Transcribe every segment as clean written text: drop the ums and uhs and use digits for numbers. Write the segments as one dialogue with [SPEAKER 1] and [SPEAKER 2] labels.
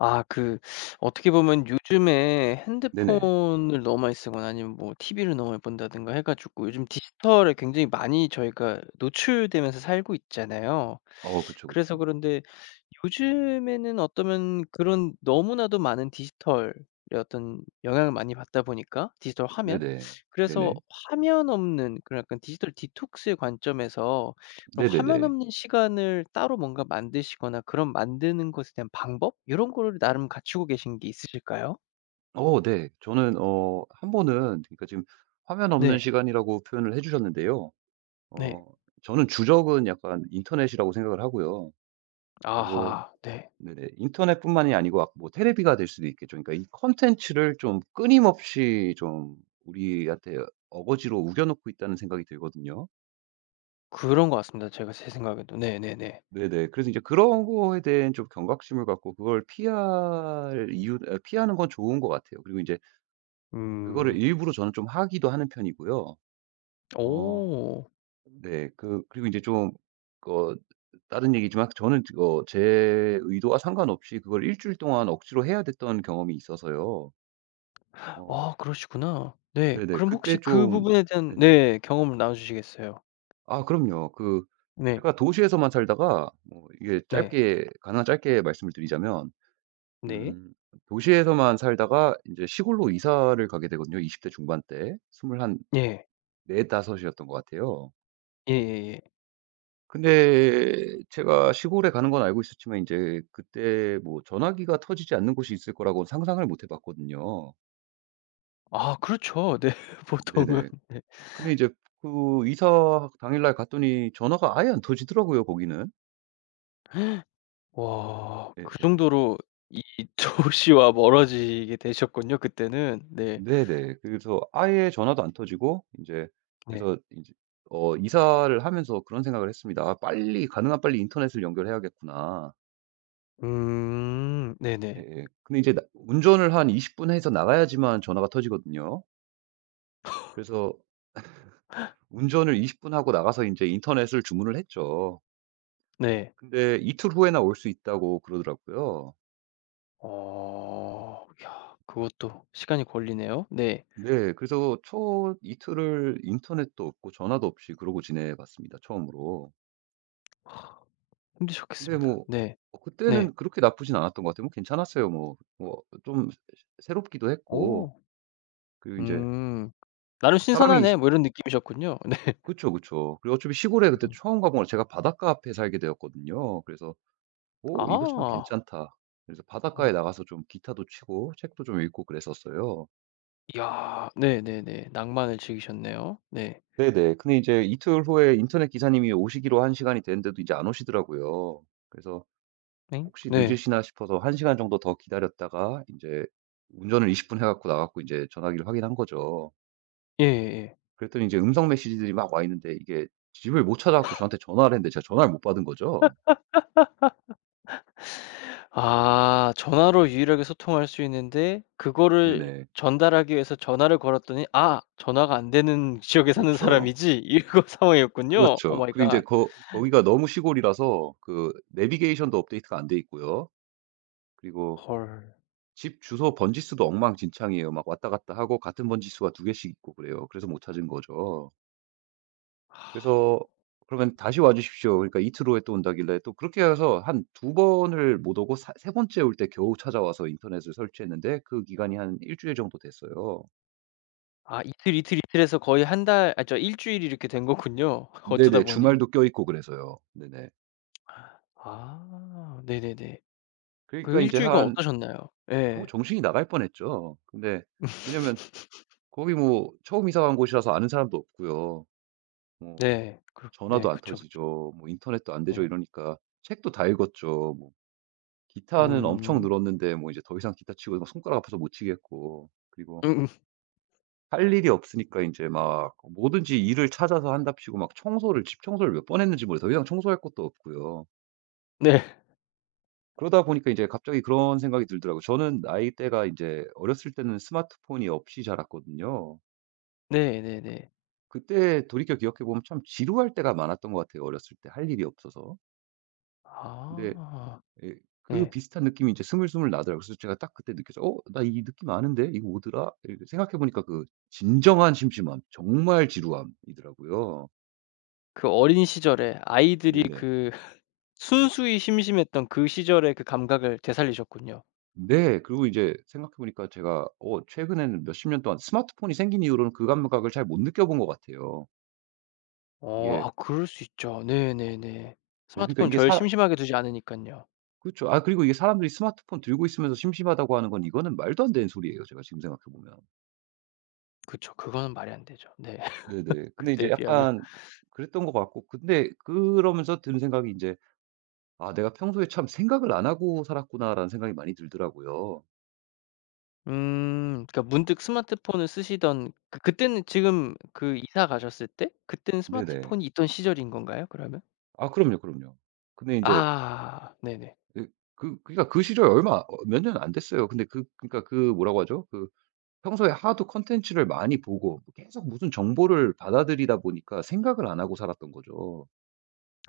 [SPEAKER 1] 아 그 어떻게 보면 요즘에
[SPEAKER 2] 네네.
[SPEAKER 1] 핸드폰을 너무 많이 쓰거나 아니면 뭐 TV를 너무 많이 본다든가 해 가지고 요즘 디지털에 굉장히 많이 저희가 노출되면서 살고 있잖아요.
[SPEAKER 2] 그쵸,
[SPEAKER 1] 그래서
[SPEAKER 2] 그쵸.
[SPEAKER 1] 그런데 요즘에는 어떠면 그런 너무나도 많은 디지털의 어떤 영향을 많이 받다 보니까 디지털 화면?
[SPEAKER 2] 네네.
[SPEAKER 1] 그래서
[SPEAKER 2] 네네.
[SPEAKER 1] 화면 없는 그런 약간 디지털 디톡스의 관점에서 그럼 화면
[SPEAKER 2] 네네네.
[SPEAKER 1] 없는 시간을 따로 뭔가 만드시거나 그런 만드는 것에 대한 방법 이런 거를 나름 갖추고 계신 게 있으실까요?
[SPEAKER 2] 네. 저는 한 번은 그러니까 지금 화면 없는
[SPEAKER 1] 네.
[SPEAKER 2] 시간이라고 표현을 해 주셨는데요.
[SPEAKER 1] 네.
[SPEAKER 2] 어 저는 주적은 약간 인터넷이라고 생각을 하고요. 그리고
[SPEAKER 1] 아하. 네.
[SPEAKER 2] 네네. 인터넷뿐만이 아니고 뭐 테레비가 될 수도 있겠죠. 그러니까 이 콘텐츠를 좀 끊임없이 좀 우리한테 어거지로 우겨 놓고 있다는 생각이 들거든요.
[SPEAKER 1] 그런 것 같습니다 제가 제 생각에도. 네네네.
[SPEAKER 2] 네네. 그래서 이제 그런 거에 대한 좀 경각심을 갖고 그걸 피할 이유 피하는 건 좋은 것 같아요. 그리고 이제 그거를
[SPEAKER 1] 음.
[SPEAKER 2] 일부러 저는 좀 하기도 하는 편이고요. 어
[SPEAKER 1] 오.
[SPEAKER 2] 네. 그리고 이제 좀 그, 다른 얘기지만 저는 제 의도와 상관없이 그걸 일 주일 동안 억지로 해야 됐던 경험이 있어서요. 어
[SPEAKER 1] 아 그러시구나. 네.
[SPEAKER 2] 네네.
[SPEAKER 1] 그럼 혹시
[SPEAKER 2] 그때
[SPEAKER 1] 그
[SPEAKER 2] 좀
[SPEAKER 1] 부분에 대한
[SPEAKER 2] 네네.
[SPEAKER 1] 네 경험을 나눠 주시겠어요?
[SPEAKER 2] 아 그럼요. 그
[SPEAKER 1] 네.
[SPEAKER 2] 제가 도시에서만 살다가 뭐 이게
[SPEAKER 1] 네.
[SPEAKER 2] 짧게 가능한 짧게 말씀을 드리자면
[SPEAKER 1] 네.
[SPEAKER 2] 음, 도시에서만 살다가 이제 시골로 이사를 가게 되거든요. 20대 중반 때.
[SPEAKER 1] 예.
[SPEAKER 2] 24-5 이었던 것 같아요.
[SPEAKER 1] 예예예.
[SPEAKER 2] 근데 제가 시골에 가는 건 알고 있었지만 이제 그때 뭐 전화기가 터지지 않는 곳이 있을 거라고 상상을 못해 봤거든요.
[SPEAKER 1] 아 그렇죠. 네. 보통은.
[SPEAKER 2] 네네. 근데 이제 그 이사 당일날 갔더니 전화가 아예 안 터지더라고요 거기는.
[SPEAKER 1] 와. 그
[SPEAKER 2] 예예.
[SPEAKER 1] 정도로 이 조우 씨와 멀어지게 되셨군요 그때는. 네.
[SPEAKER 2] 네네. 그래서 아예 전화도 안 터지고 인제
[SPEAKER 1] 네.
[SPEAKER 2] 그래서 인제 이사를 하면서 그런 생각을 했습니다. '아 빨리 가능한 빨리 인터넷을 연결해야겠구나.'
[SPEAKER 1] 음. 네네.
[SPEAKER 2] 예예. 근데 이제 나 운전을 한 20분 해서 나가야지만 전화가 터지거든요. 그래서 운전을 20분 하고 나가서 인제 인터넷을 주문을 했죠.
[SPEAKER 1] 네.
[SPEAKER 2] 근데 이틀 후에나 올 수 있다고 그러더라고요.
[SPEAKER 1] 어. 야 그것도 시간이 걸리네요. 네.
[SPEAKER 2] 네. 그래서 초 이틀을 인터넷도 없고 전화도 없이 그러고 지내 봤습니다, 처음으로. 근데
[SPEAKER 1] 힘드셨겠습니다.
[SPEAKER 2] 뭐
[SPEAKER 1] 네. 네.
[SPEAKER 2] 그때는 그렇게 나쁘진 않았던 것 같아요. 뭐 괜찮았어요. 뭐 좀 새롭기도 했고
[SPEAKER 1] 오
[SPEAKER 2] 그리고 이제
[SPEAKER 1] 음. '나름
[SPEAKER 2] 사람이 시
[SPEAKER 1] 신선하네.' 뭐 이런 느낌이셨군요. 네.
[SPEAKER 2] 그쵸, 그쵸. 그리고 어차피 시골에 그때
[SPEAKER 1] 음.
[SPEAKER 2] 처음 가본 거라 제가 바닷가 앞에 살게 되었거든요. 그래서 '오 이거 참
[SPEAKER 1] 아.
[SPEAKER 2] 괜찮다.' 그래서 바닷가에
[SPEAKER 1] 어.
[SPEAKER 2] 나가서 좀 기타도 치고 책도 좀 읽고 그랬었어요.
[SPEAKER 1] 야. 네네네. 낭만을 즐기셨네요. 네.
[SPEAKER 2] 네네. 근데 이제 이틀 후에 인터넷 기사님이 오시기로 한 시간이 됐는데도 이제 안 오시더라고요. 그래서
[SPEAKER 1] 네.
[SPEAKER 2] 혹시
[SPEAKER 1] 네.
[SPEAKER 2] 늦으시나 싶어서 1시간 시간 정도 더 기다렸다가 이제 운전을 20분 해 갖고 나갔 갖고 이제 전화기를 확인한 거죠.
[SPEAKER 1] 예예예.
[SPEAKER 2] 그랬더니 이제 음성 메시지들이 막 와 있는데 이게 집을 못 찾아 갖고 저한테 전화를 했는데 제가 전화를 못 받은 거죠.
[SPEAKER 1] 아 전화로 유일하게 소통할 수 있는데 그거를
[SPEAKER 2] 네네.
[SPEAKER 1] 전달하기 위해서 전화를 걸었더니 '아 전화가 안 되는 지역에 사는
[SPEAKER 2] 그렇죠.
[SPEAKER 1] 사람이지.' 이거 상황이었군요. 오
[SPEAKER 2] 그렇죠.
[SPEAKER 1] 마이
[SPEAKER 2] 그리고 이제
[SPEAKER 1] 갓.
[SPEAKER 2] 거 거기가 너무 시골이라서 그 내비게이션도 업데이트가 안 돼 있고요. 그리고
[SPEAKER 1] 헐.
[SPEAKER 2] 집 주소 번지수도 엉망진창이에요. 막 왔다 갔다 하고 같은 번지수가 2개 개씩 있고 그래요. 그래서 못 찾은 거죠. 그래서 그러면 "다시 와 주십시오." 그러니까 이틀 후에 또 온다길래 또 그렇게 해서 한 두 번을 못 오고 사 세 번째 올 때 겨우 찾아와서 인터넷을 설치했는데 그 기간이 한 일 주일 정도 됐어요.
[SPEAKER 1] 아 이틀, 이틀, 이틀 해서 거의 한 달 아 저 1주일이 이렇게 된 거군요. 어쩌다
[SPEAKER 2] 네네.
[SPEAKER 1] 보니.
[SPEAKER 2] 주말도 껴있고 그래서요. 네네.
[SPEAKER 1] 아 네네네. 그
[SPEAKER 2] 그러니까 이
[SPEAKER 1] 일
[SPEAKER 2] 제
[SPEAKER 1] 주일간
[SPEAKER 2] 한
[SPEAKER 1] 어떠셨나요?
[SPEAKER 2] 뭐
[SPEAKER 1] 예.
[SPEAKER 2] 정신이 나갈 뻔했죠. 근데 왜냐면 거기 뭐 처음 이사 간 곳이라서 아는 사람도 없고요. 뭐
[SPEAKER 1] 네. 그 네
[SPEAKER 2] 전화도 안
[SPEAKER 1] 그쵸, 그쵸.
[SPEAKER 2] 터지죠. 뭐 인터넷도 안 되죠.
[SPEAKER 1] 네.
[SPEAKER 2] 이러니까 책도 다 읽었죠. 뭐 기타는 엄청
[SPEAKER 1] 음.
[SPEAKER 2] 늘었는데 뭐 이제 더 이상 기타 치고 막 손가락 아파서 못 치겠고 그리고
[SPEAKER 1] 음음.
[SPEAKER 2] 할 일이 없으니까 이제 막 뭐든지 일을 찾아서 한답시고 막 청소를 집 청소를 몇 번 했는지 모르요더 이상 청소할 것도 없고요.
[SPEAKER 1] 네.
[SPEAKER 2] 그러다 보니까 이제 갑자기 그런 생각이 들더라고요. 저는 나이대가 이제 어렸을 때는 스마트폰이 없이 자랐거든요.
[SPEAKER 1] 네네네.
[SPEAKER 2] 그때 돌이켜 기억해 보면 참 지루할 때가 많았던 것 같아요, 어렸을 때 할 일이 없어서. 근데
[SPEAKER 1] 아.
[SPEAKER 2] 예. 그
[SPEAKER 1] 네
[SPEAKER 2] 비슷한 느낌이 이제 스물스물 나더라고요. 그래서 제가 딱 그때 느꼈어요. '어 나 이 느낌 아는데? 이거 뭐더라?' 예 생각해 보니까 그 진정한 심심함 정말 지루함이더라고요.
[SPEAKER 1] 그 어린 시절에 아이들이
[SPEAKER 2] 네네.
[SPEAKER 1] 그 순수히 심심했던 그 시절의 그 감각을 되살리셨군요.
[SPEAKER 2] 네. 그리고 이제 생각해 보니까 제가 최근에는 몇십 년 동안 스마트폰이 생긴 이후로는 그 감각을 잘 못 느껴본 것 같아요.
[SPEAKER 1] 어
[SPEAKER 2] 이게
[SPEAKER 1] 아 그럴 수 있죠. 네네네.
[SPEAKER 2] 네 그러니까
[SPEAKER 1] 스마트폰
[SPEAKER 2] 이게
[SPEAKER 1] 절
[SPEAKER 2] 사
[SPEAKER 1] 심심하게 두지 않으니깐요.
[SPEAKER 2] 그죠아 그리고 이게 사람들이 스마트폰 들고 있으면서 심심하다고 하는 건 이거는 말도 안 되는 소리예요, 제가 지금 생각해 보면.
[SPEAKER 1] 그쵸. 그거는 말이 안 되죠. 네.
[SPEAKER 2] 네네. 근데
[SPEAKER 1] 그때에
[SPEAKER 2] 이제
[SPEAKER 1] 비하면.
[SPEAKER 2] 약간 그랬던 것 같고 근데 그러면서 드는 생각이 이제 '아 내가 평소에 참 생각을 안 하고 살았구나.'라는 생각이 많이 들더라고요.
[SPEAKER 1] 그러니까 문득 스마트폰을 쓰시던 그때는 지금 그 이사 가셨을 때 그때는
[SPEAKER 2] 네네.
[SPEAKER 1] 스마트폰이 있던 시절인 건가요 그러면?
[SPEAKER 2] 아 그럼요, 그럼요. 근데 이제
[SPEAKER 1] 아 네네.
[SPEAKER 2] 그 그러니까 그 시절 얼마 몇 년 안 됐어요. 근데 그 그러니까 그 뭐라고 하죠? 그 평소에 하도 컨텐츠를 많이 보고 뭐 계속 무슨 정보를 받아들이다 보니까 생각을 안 하고 살았던 거죠.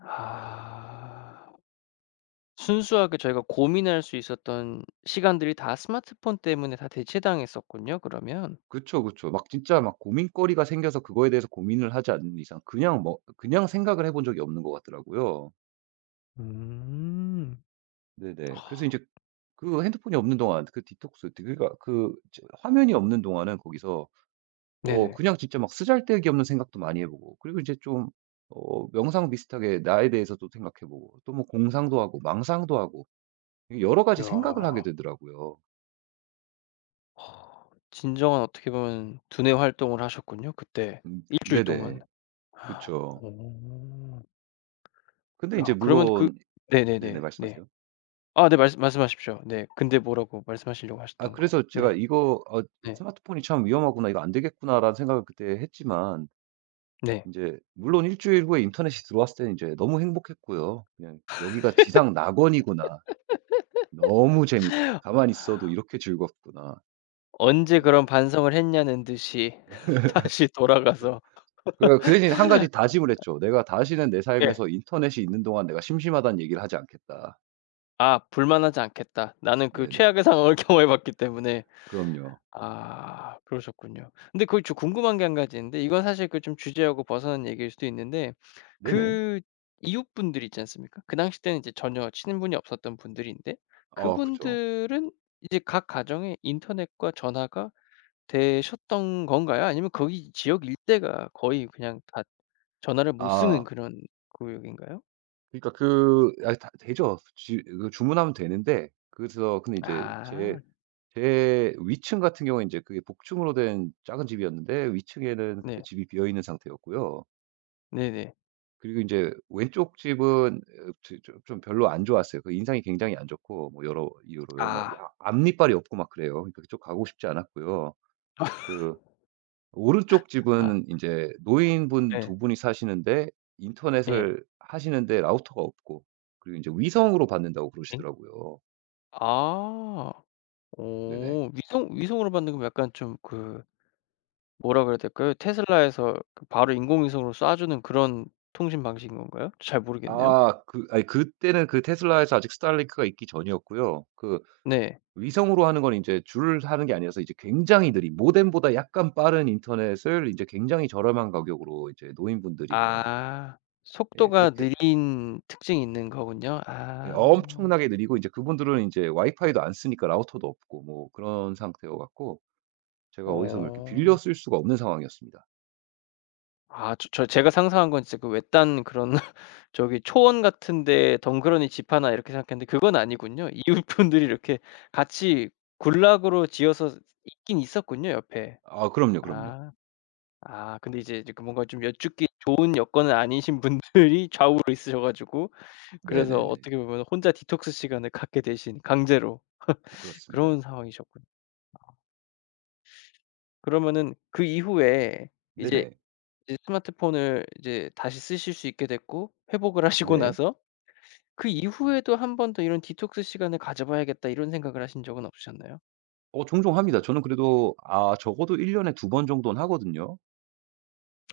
[SPEAKER 1] 아. 순수하게 저희가 고민할 수 있었던 시간들이 다 스마트폰 때문에 다 대체당했었군요 그러면.
[SPEAKER 2] 그쵸, 그쵸. 막 진짜 막 고민거리가 생겨서 그거에 대해서 고민을 하지 않는 이상 그냥 뭐 그냥 생각을 해본 적이 없는 것 같더라고요.
[SPEAKER 1] 음.
[SPEAKER 2] 네네. 그래서 이
[SPEAKER 1] 아.
[SPEAKER 2] 제 그 핸드폰이 없는 동안 그 디톡스 그 그러니까 그 저 화면이 없는 동안은 거기서
[SPEAKER 1] 네네.
[SPEAKER 2] 그냥 진짜 막 쓰잘데기 없는 생각도 많이 해 보고 그리고 이제 좀 명상 비슷하게 나에 대해서도 생각해 보고 또 뭐 공상도 하고 망상도 하고 이 여러 가지 생각을 하게
[SPEAKER 1] 야.
[SPEAKER 2] 되더라고요.
[SPEAKER 1] 아. 진정한 어떻게 보면 두뇌 활동을 하셨군요 그때 1주일 동안.
[SPEAKER 2] 네네. 그쵸.
[SPEAKER 1] 오.
[SPEAKER 2] 근데 이제
[SPEAKER 1] 야 그러면 그
[SPEAKER 2] 물론 네네
[SPEAKER 1] 네네네. 네.
[SPEAKER 2] 말씀하세요.
[SPEAKER 1] 아 네 말씀하십시오. 네. 근데 뭐라고 말씀하시려고 하셨던 거.
[SPEAKER 2] 그래서 제가
[SPEAKER 1] 네.
[SPEAKER 2] 이거
[SPEAKER 1] 네.
[SPEAKER 2] '스마트폰이 참 위험하구나. 이거 안 되겠구나.'라는 생각을 그때 했지만
[SPEAKER 1] 네.
[SPEAKER 2] 이제 물론 일 주일 후에 인터넷이 들어왔을 때는 제 너무 행복했고요. 그냥 '여기가 지상 낙원이구나. 너무 재밌다. 가만히 있어도 이렇게 즐겁구나,
[SPEAKER 1] 언제
[SPEAKER 2] 내가.'
[SPEAKER 1] 그런 반성을 했냐는 듯이 다시 돌아가서
[SPEAKER 2] 그래 그 대신 한 가지 다짐을 했죠. '내가 다시는 내
[SPEAKER 1] 예.
[SPEAKER 2] 삶에서 인터넷이 있는 동안 내가 심심하다는 얘기를 하지 않겠다.'
[SPEAKER 1] 아 불만하지 않겠다. 나는 그
[SPEAKER 2] 네네.
[SPEAKER 1] 최악의 상황을 경험해 봤기 때문에.
[SPEAKER 2] 그럼요.
[SPEAKER 1] 아 그러셨군요. 근데 그 저 궁금한 게 한 가지 있는데 이건 사실 그 좀 주제하고 벗어난 얘기일 수도 있는데
[SPEAKER 2] 네네.
[SPEAKER 1] 그 이웃분들 있지 않습니까? 그 당시 때는 이제 전혀 친분이 없었던 분들인데
[SPEAKER 2] 어 그죠.
[SPEAKER 1] 그분들은 이제 각 가정에 인터넷과 전화가 되셨던 건가요? 아니면 거기 지역 일대가 거의 그냥 다 전화를 못 쓰는
[SPEAKER 2] 아.
[SPEAKER 1] 그런 구역인가요?
[SPEAKER 2] 그러니까 그 아 다 되죠. 지 그 주문하면 되는데 그래서 근데 이제 제
[SPEAKER 1] 아.
[SPEAKER 2] 제 위층 같은 경우에 인제 그게 복층으로 된 작은 집이었는데 위층에는 그때
[SPEAKER 1] 네.
[SPEAKER 2] 집이 비어 있는 상태였고요.
[SPEAKER 1] 네네.
[SPEAKER 2] 그리고 인제 왼쪽 집은 좀 별로 안 좋았어요. 그 인상이 굉장히 안 좋고 뭐 여러 이유로요. 막 이
[SPEAKER 1] 아.
[SPEAKER 2] 앞 앞니빨이 없고 막 그래요. 그러니까 그쪽 가고 싶지 않았고요. 그 오른쪽
[SPEAKER 1] 아.
[SPEAKER 2] 집은 이제 노인분
[SPEAKER 1] 예.
[SPEAKER 2] 두 분이 사시는데
[SPEAKER 1] 예.
[SPEAKER 2] 인터넷을 하시는데 라우터가 없고 그리고 인제 위성으로 받는다고
[SPEAKER 1] 엥?
[SPEAKER 2] 그러시더라고요.
[SPEAKER 1] 아.
[SPEAKER 2] 네네.
[SPEAKER 1] 어 위성으로 받는 건 약간 좀 그 뭐라 그래야 될까요? 테슬라에서 그 바로 인공위성으로 쏴 주는 그런 통신 방식인 건가요? 잘 모르겠네요.
[SPEAKER 2] 그 아니 그때는 그 테슬라에서 아직 스타링크가 있기 전이었고요. 그
[SPEAKER 1] 네.
[SPEAKER 2] 위성으로 하는 건 인제 줄 하는 게 아니라서 이제 굉장히 느린 모뎀보다 약간 빠른 인터넷을 인제 굉장히 저렴한 가격으로 이제 노인분들이 그냥 뭐
[SPEAKER 1] 아.
[SPEAKER 2] 예
[SPEAKER 1] 속도가
[SPEAKER 2] 그렇게
[SPEAKER 1] 느린 특징이 있는 거군요.
[SPEAKER 2] 예
[SPEAKER 1] 아.
[SPEAKER 2] 엄청나게 느리고 이제 그분들은 인제 와이파이도 안 쓰니까 라우터도 없고 뭐 그런 상태여 갖고 제가 어디서 뭐 이렇게 빌려
[SPEAKER 1] 어.
[SPEAKER 2] 쓸 수가 없는 상황이었습니다.
[SPEAKER 1] 아 저 제가 상상한 건 진짜 그 외딴 그런 저기 초원 같은 데 덩그러니 집 하나 이렇게 생각했는데 그건 아니군요. 이웃분들이 이렇게 같이 군락으로 지어서 있긴 있었군요, 옆에.
[SPEAKER 2] 아 그럼요, 그럼요.
[SPEAKER 1] 아. 아 근데 이제 그 뭔가 좀 여쭙기 좋은 여건은 아니신 분이 들 좌우로 있으셔 가지고 그래서
[SPEAKER 2] 네네네.
[SPEAKER 1] 어떻게 보면 혼자 디톡스 시간을 갖게 되신 강제로
[SPEAKER 2] 아, 그렇습니다.
[SPEAKER 1] 그런 상황이셨군요. 그러면은 그 이후에 이제
[SPEAKER 2] 네네.
[SPEAKER 1] 이제 스마트폰을 이제 다시 쓰실 수 있게 됐고 회복을 하시고
[SPEAKER 2] 네.
[SPEAKER 1] 나서 그 이후에도 한 번 더 이런 '디톡스 시간을 가져 봐야겠다.' 이런 생각을 하신 적은 없으셨나요?
[SPEAKER 2] 종종 합니다. 저는 그래도 적어도 1년 년에 두 번 정도는 하거든요.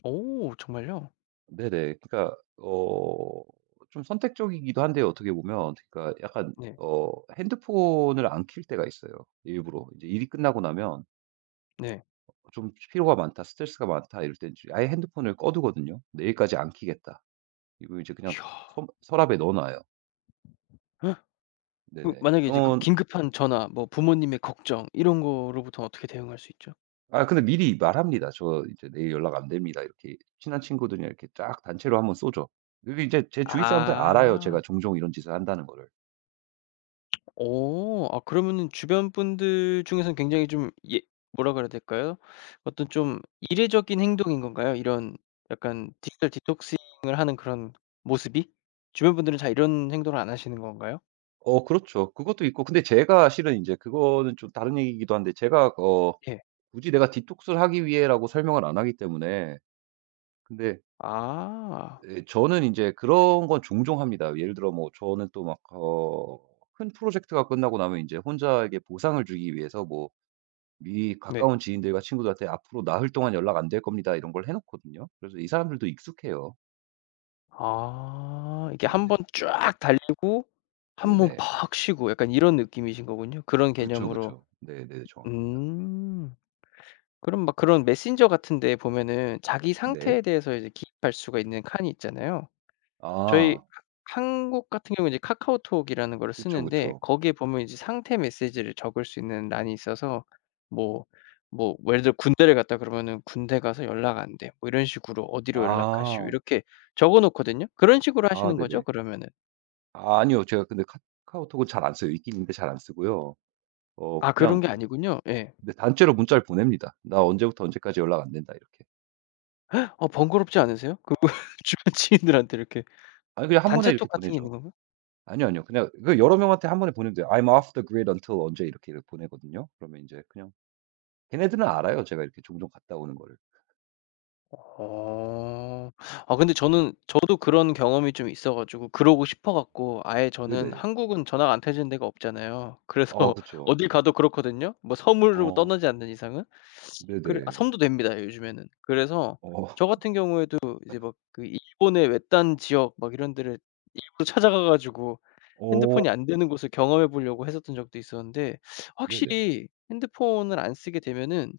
[SPEAKER 1] 오 정말요?
[SPEAKER 2] 네네. 그러니까 좀 선택적이기도 한데요, 어떻게 보면. 그러니까 약간
[SPEAKER 1] 네.
[SPEAKER 2] 어 핸드폰을 안 켤 때가 있어요, 일부러. 이제 일이 끝나고 나면
[SPEAKER 1] 네.
[SPEAKER 2] 좀 '피로가 많다. 스트레스가 많다.' 이럴 땐 지 아예 핸드폰을 꺼 두거든요. '내일까지 안 켜겠다.' 그리고 이제 그냥
[SPEAKER 1] 이야.
[SPEAKER 2] 서 서랍에 넣어 놔요.
[SPEAKER 1] 그
[SPEAKER 2] 네네.
[SPEAKER 1] 만약에 이제 그
[SPEAKER 2] 그런
[SPEAKER 1] 긴급한 전화 뭐 부모님의 걱정 이런 거로부터 어떻게 대응할 수 있죠?
[SPEAKER 2] 근데 미리 말합니다. "저 이제 내일 연락 안 됩니다." 이렇게 친한 친구들이랑 이렇게 쫙 단체로 한번 쏘죠. 근데 이제 제 주위 사람들 알아요, 제가
[SPEAKER 1] 아.
[SPEAKER 2] 종종 이런 짓을 한다는 거를.
[SPEAKER 1] 어. 아 그러면은 주변 분들 중에서는 굉장히 좀 예 뭐라 그래야 될까요? 어떤 좀 이례적인 행동인 건가요? 이런 약간 디지털 디톡싱을 하는 그런 모습이? 주변 분들은 잘 이런 행동을 안 하시는 건가요?
[SPEAKER 2] 그렇죠. 그것도 있고 근데 제가 실은 이제 그거는 좀 다른 얘기이기도 한데 제가
[SPEAKER 1] 예.
[SPEAKER 2] 굳이 "내가 디톡스를 하기 위해."라고 설명을 안 하기 때문에 근데
[SPEAKER 1] 아.
[SPEAKER 2] 예 저는 이제 그런 건 종종 합니다. 예를 들어 뭐 저는 또 막 큰 프로젝트가 끝나고 나면 이제 혼자에게 보상을 주기 위해서 뭐 미
[SPEAKER 1] 네.
[SPEAKER 2] 가까운 지인들과 친구들한테 "앞으로 나흘 동안 연락 안 될 겁니다." 이런 걸 해 놓거든요. 그래서 이 사람들도 익숙해요.
[SPEAKER 1] 아 이게 한
[SPEAKER 2] 네네.
[SPEAKER 1] 번 쫙 달리고 한번
[SPEAKER 2] 네네.
[SPEAKER 1] 팍 쉬고 약간 이런 느낌이신 거군요. 그런
[SPEAKER 2] 그쵸,
[SPEAKER 1] 개념으로.
[SPEAKER 2] 그쵸. 네네. 정확합니다.
[SPEAKER 1] 음. 그럼 막 그런 메신저 같은 데 보면은 자기
[SPEAKER 2] 네.
[SPEAKER 1] 상태에 대해서 이제 기입할 수가 있는 칸이 있잖아요. 저희
[SPEAKER 2] 아.
[SPEAKER 1] 한국 같은 경우는 이제 카카오톡이라는 거를
[SPEAKER 2] 그쵸,
[SPEAKER 1] 쓰는데
[SPEAKER 2] 그쵸.
[SPEAKER 1] 거기에 보면 이제 상태 메시지를 적을 수 있는 란이 있어서 뭐 뭐 예를 들어 군대를 갔다 그러면은 "군대 가서 연락 안 돼." 뭐 이런 식으로 "어디로 연락하시오."
[SPEAKER 2] 아.
[SPEAKER 1] 이렇게 적어 놓거든요. 그런 식으로
[SPEAKER 2] 아
[SPEAKER 1] 하시는 거죠
[SPEAKER 2] 네네.
[SPEAKER 1] 그러면은?
[SPEAKER 2] 아 아니요. 제가 근데 카카오톡은 잘 안 써요. 있긴 있는데 잘 안 쓰고요.
[SPEAKER 1] 아 그런
[SPEAKER 2] 그냥
[SPEAKER 1] 게 아니군요. 예.
[SPEAKER 2] 네 단체로 문자를 보냅니다. "나 언제부터 언제까지 연락 안 된다." 이렇게.
[SPEAKER 1] 어 번거롭지 않으세요? 그 주변 지인들한테 이렇게
[SPEAKER 2] 아니 그냥 한 번에 이렇게
[SPEAKER 1] 단체톡 같은 게 있는
[SPEAKER 2] 보내죠.
[SPEAKER 1] 건가요?
[SPEAKER 2] 아니요, 아니요. 그냥 그 여러 명한테 한 번에 보내면 돼요. "I'm off the grid until" 언제 이렇게 보내거든요. 그러면 인제 그냥 걔네들은 알아요, 제가 이렇게 종종 갔다 오는 거를.
[SPEAKER 1] 어. 아 근데 저는 저도 그런 경험이 좀 있어 가지고 그러고 싶어 갖고 아예 저는
[SPEAKER 2] 네네.
[SPEAKER 1] 한국은 전화가 안 터지는 데가 없잖아요. 그래서
[SPEAKER 2] 어 그쵸.
[SPEAKER 1] 어딜 가도 그렇거든요. 뭐 섬으로 떠나지
[SPEAKER 2] 어
[SPEAKER 1] 않는 이상은. 그래 아
[SPEAKER 2] 네네.
[SPEAKER 1] 섬도 됩니다 요즘에는. 그래서 저
[SPEAKER 2] 어
[SPEAKER 1] 같은 경우에도 이제 막 그 일본의 외딴 지역 막 이런 데를 일부러 찾아가 가지고
[SPEAKER 2] 어
[SPEAKER 1] 핸드폰이 안 되는 곳을 경험해 보려고 했었던 적도 있었는데
[SPEAKER 2] 네네.
[SPEAKER 1] 확실히 핸드폰을 안 쓰게 되면은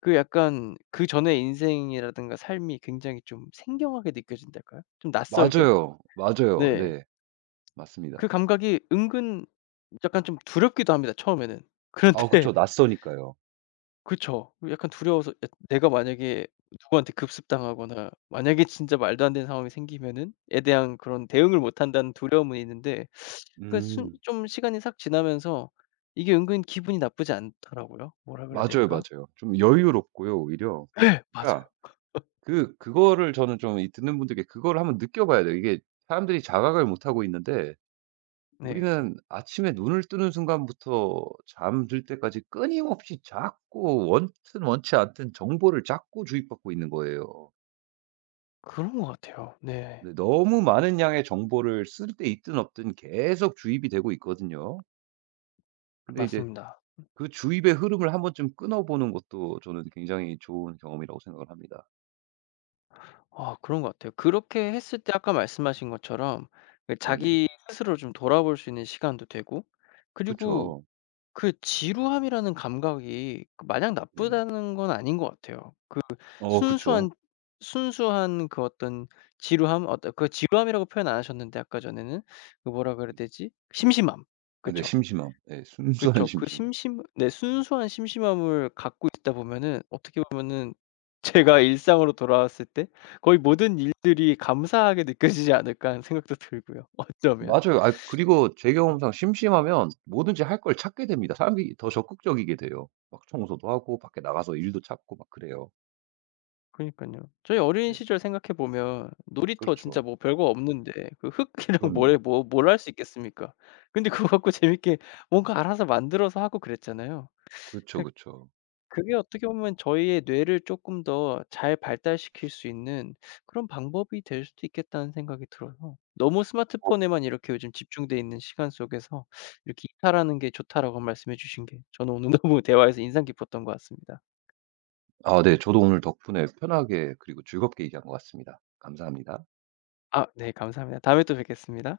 [SPEAKER 1] 그 약간 그 전의 인생이라든가 삶이 굉장히 좀 생경하게 느껴진달까요? 좀 낯설게?
[SPEAKER 2] 맞아요. 맞아요.
[SPEAKER 1] 네.
[SPEAKER 2] 네. 맞습니다.
[SPEAKER 1] 그 감각이 은근 약간 좀 두렵기도 합니다 처음에는.
[SPEAKER 2] 아
[SPEAKER 1] 그런데
[SPEAKER 2] 그쵸. 낯서니까요.
[SPEAKER 1] 그쵸. 약간 두려워서 야 내가 만약에 누구한테 급습당하거나 만약에 진짜 말도 안 되는 상황이 생기면은 에 대한 그런 대응을 못 한다는 두려움은 있는데 그 순
[SPEAKER 2] 음.
[SPEAKER 1] 좀 시간이 싹 지나면서 이게 은근 기분이 나쁘지 않더라고요. 뭐라 그래야
[SPEAKER 2] 맞아요,
[SPEAKER 1] 될까?
[SPEAKER 2] 맞아요. 좀 여유롭고요, 오히려.
[SPEAKER 1] 예 맞아요.
[SPEAKER 2] 그러니까 그 그거를 저는 좀 이 듣는 분들께 그거를 한번 느껴봐야 돼요. 이게 사람들이 자각을 못하고 있는데
[SPEAKER 1] 네.
[SPEAKER 2] 우리는 아침에 눈을 뜨는 순간부터 잠들 때까지 끊임없이 자꾸 원튼 원치 않든 정보를 자꾸 주입받고 있는 거예요.
[SPEAKER 1] 그런 것 같아요. 네.
[SPEAKER 2] 근데 너무 많은 양의 정보를 쓸 때 있든 없든 계속 주입이 되고 있거든요. 근데 이제
[SPEAKER 1] 맞습니다.
[SPEAKER 2] 그 주입의 흐름을 한번쯤 끊어보는 것도 저는 굉장히 좋은 경험이라고 생각을 합니다.
[SPEAKER 1] 아 그런 것 같아요. 그렇게 했을 때 아까 말씀하신 것처럼 그
[SPEAKER 2] 네네.
[SPEAKER 1] 자기 스스로 좀 돌아볼 수 있는 시간도 되고 그리고
[SPEAKER 2] 그쵸.
[SPEAKER 1] 그 지루함이라는 감각이 그 마냥
[SPEAKER 2] 네네.
[SPEAKER 1] 나쁘다는 건 아닌 것 같아요.
[SPEAKER 2] 어 그쵸.
[SPEAKER 1] 순수한 순수한 그 어떤 지루함 어떤 그 지루함이라고 표현 안 하셨는데 아까 전에는 그 뭐라 그래야
[SPEAKER 2] 네.
[SPEAKER 1] 되지? 심심함.
[SPEAKER 2] 아네
[SPEAKER 1] 그쵸.
[SPEAKER 2] 심심함. 네, 순수한
[SPEAKER 1] 그쵸. 그
[SPEAKER 2] 심심함.
[SPEAKER 1] 심심 네 순수한 심심함을 갖고 있다 보면은 어떻게 보면은 제가 일상으로 돌아왔을 때 '거의 모든 일들이 감사하게 느껴지지 않을까.' 하는 생각도 들고요 어쩌면.
[SPEAKER 2] 맞아요. 아 그리고 제 경험상 심심하면 뭐든지 할 걸 찾게 됩니다. 사람들이 더 적극적이게 돼요. 막 청소도 하고 밖에 나가서 일도 찾고 막 그래요.
[SPEAKER 1] 그니깐요. 저희 어린
[SPEAKER 2] 네.
[SPEAKER 1] 시절 생각해 보면 놀이터 진짜
[SPEAKER 2] 그렇죠.
[SPEAKER 1] 뭐 별거 없는데 그 흙이랑
[SPEAKER 2] 그럼요.
[SPEAKER 1] 모래 뭐 뭘 할 수 있겠습니까? 근데 그거 갖고 재밌게 뭔가 알아서 만들어서 하고 그랬잖아요.
[SPEAKER 2] 그쵸,
[SPEAKER 1] 그러니까
[SPEAKER 2] 그쵸.
[SPEAKER 1] 그게 어떻게 보면 저희의 뇌를 조금 더 잘 발달시킬 수 있는 그런 방법이 될 수도 있겠다는 생각이 들어요. 너무 스마트폰에만 이렇게 요즘 집중돼 있는 시간 속에서 이렇게 이탈하는 게 좋다라고 말씀해 주신 게 저는 오늘 너무 대화에서 인상 깊었던 것 같습니다.
[SPEAKER 2] 네. 저도 오늘 덕분에 편하게 그리고 즐겁게 얘기한 것 같습니다. 감사합니다.
[SPEAKER 1] 아 네 감사합니다. 다음에 또 뵙겠습니다.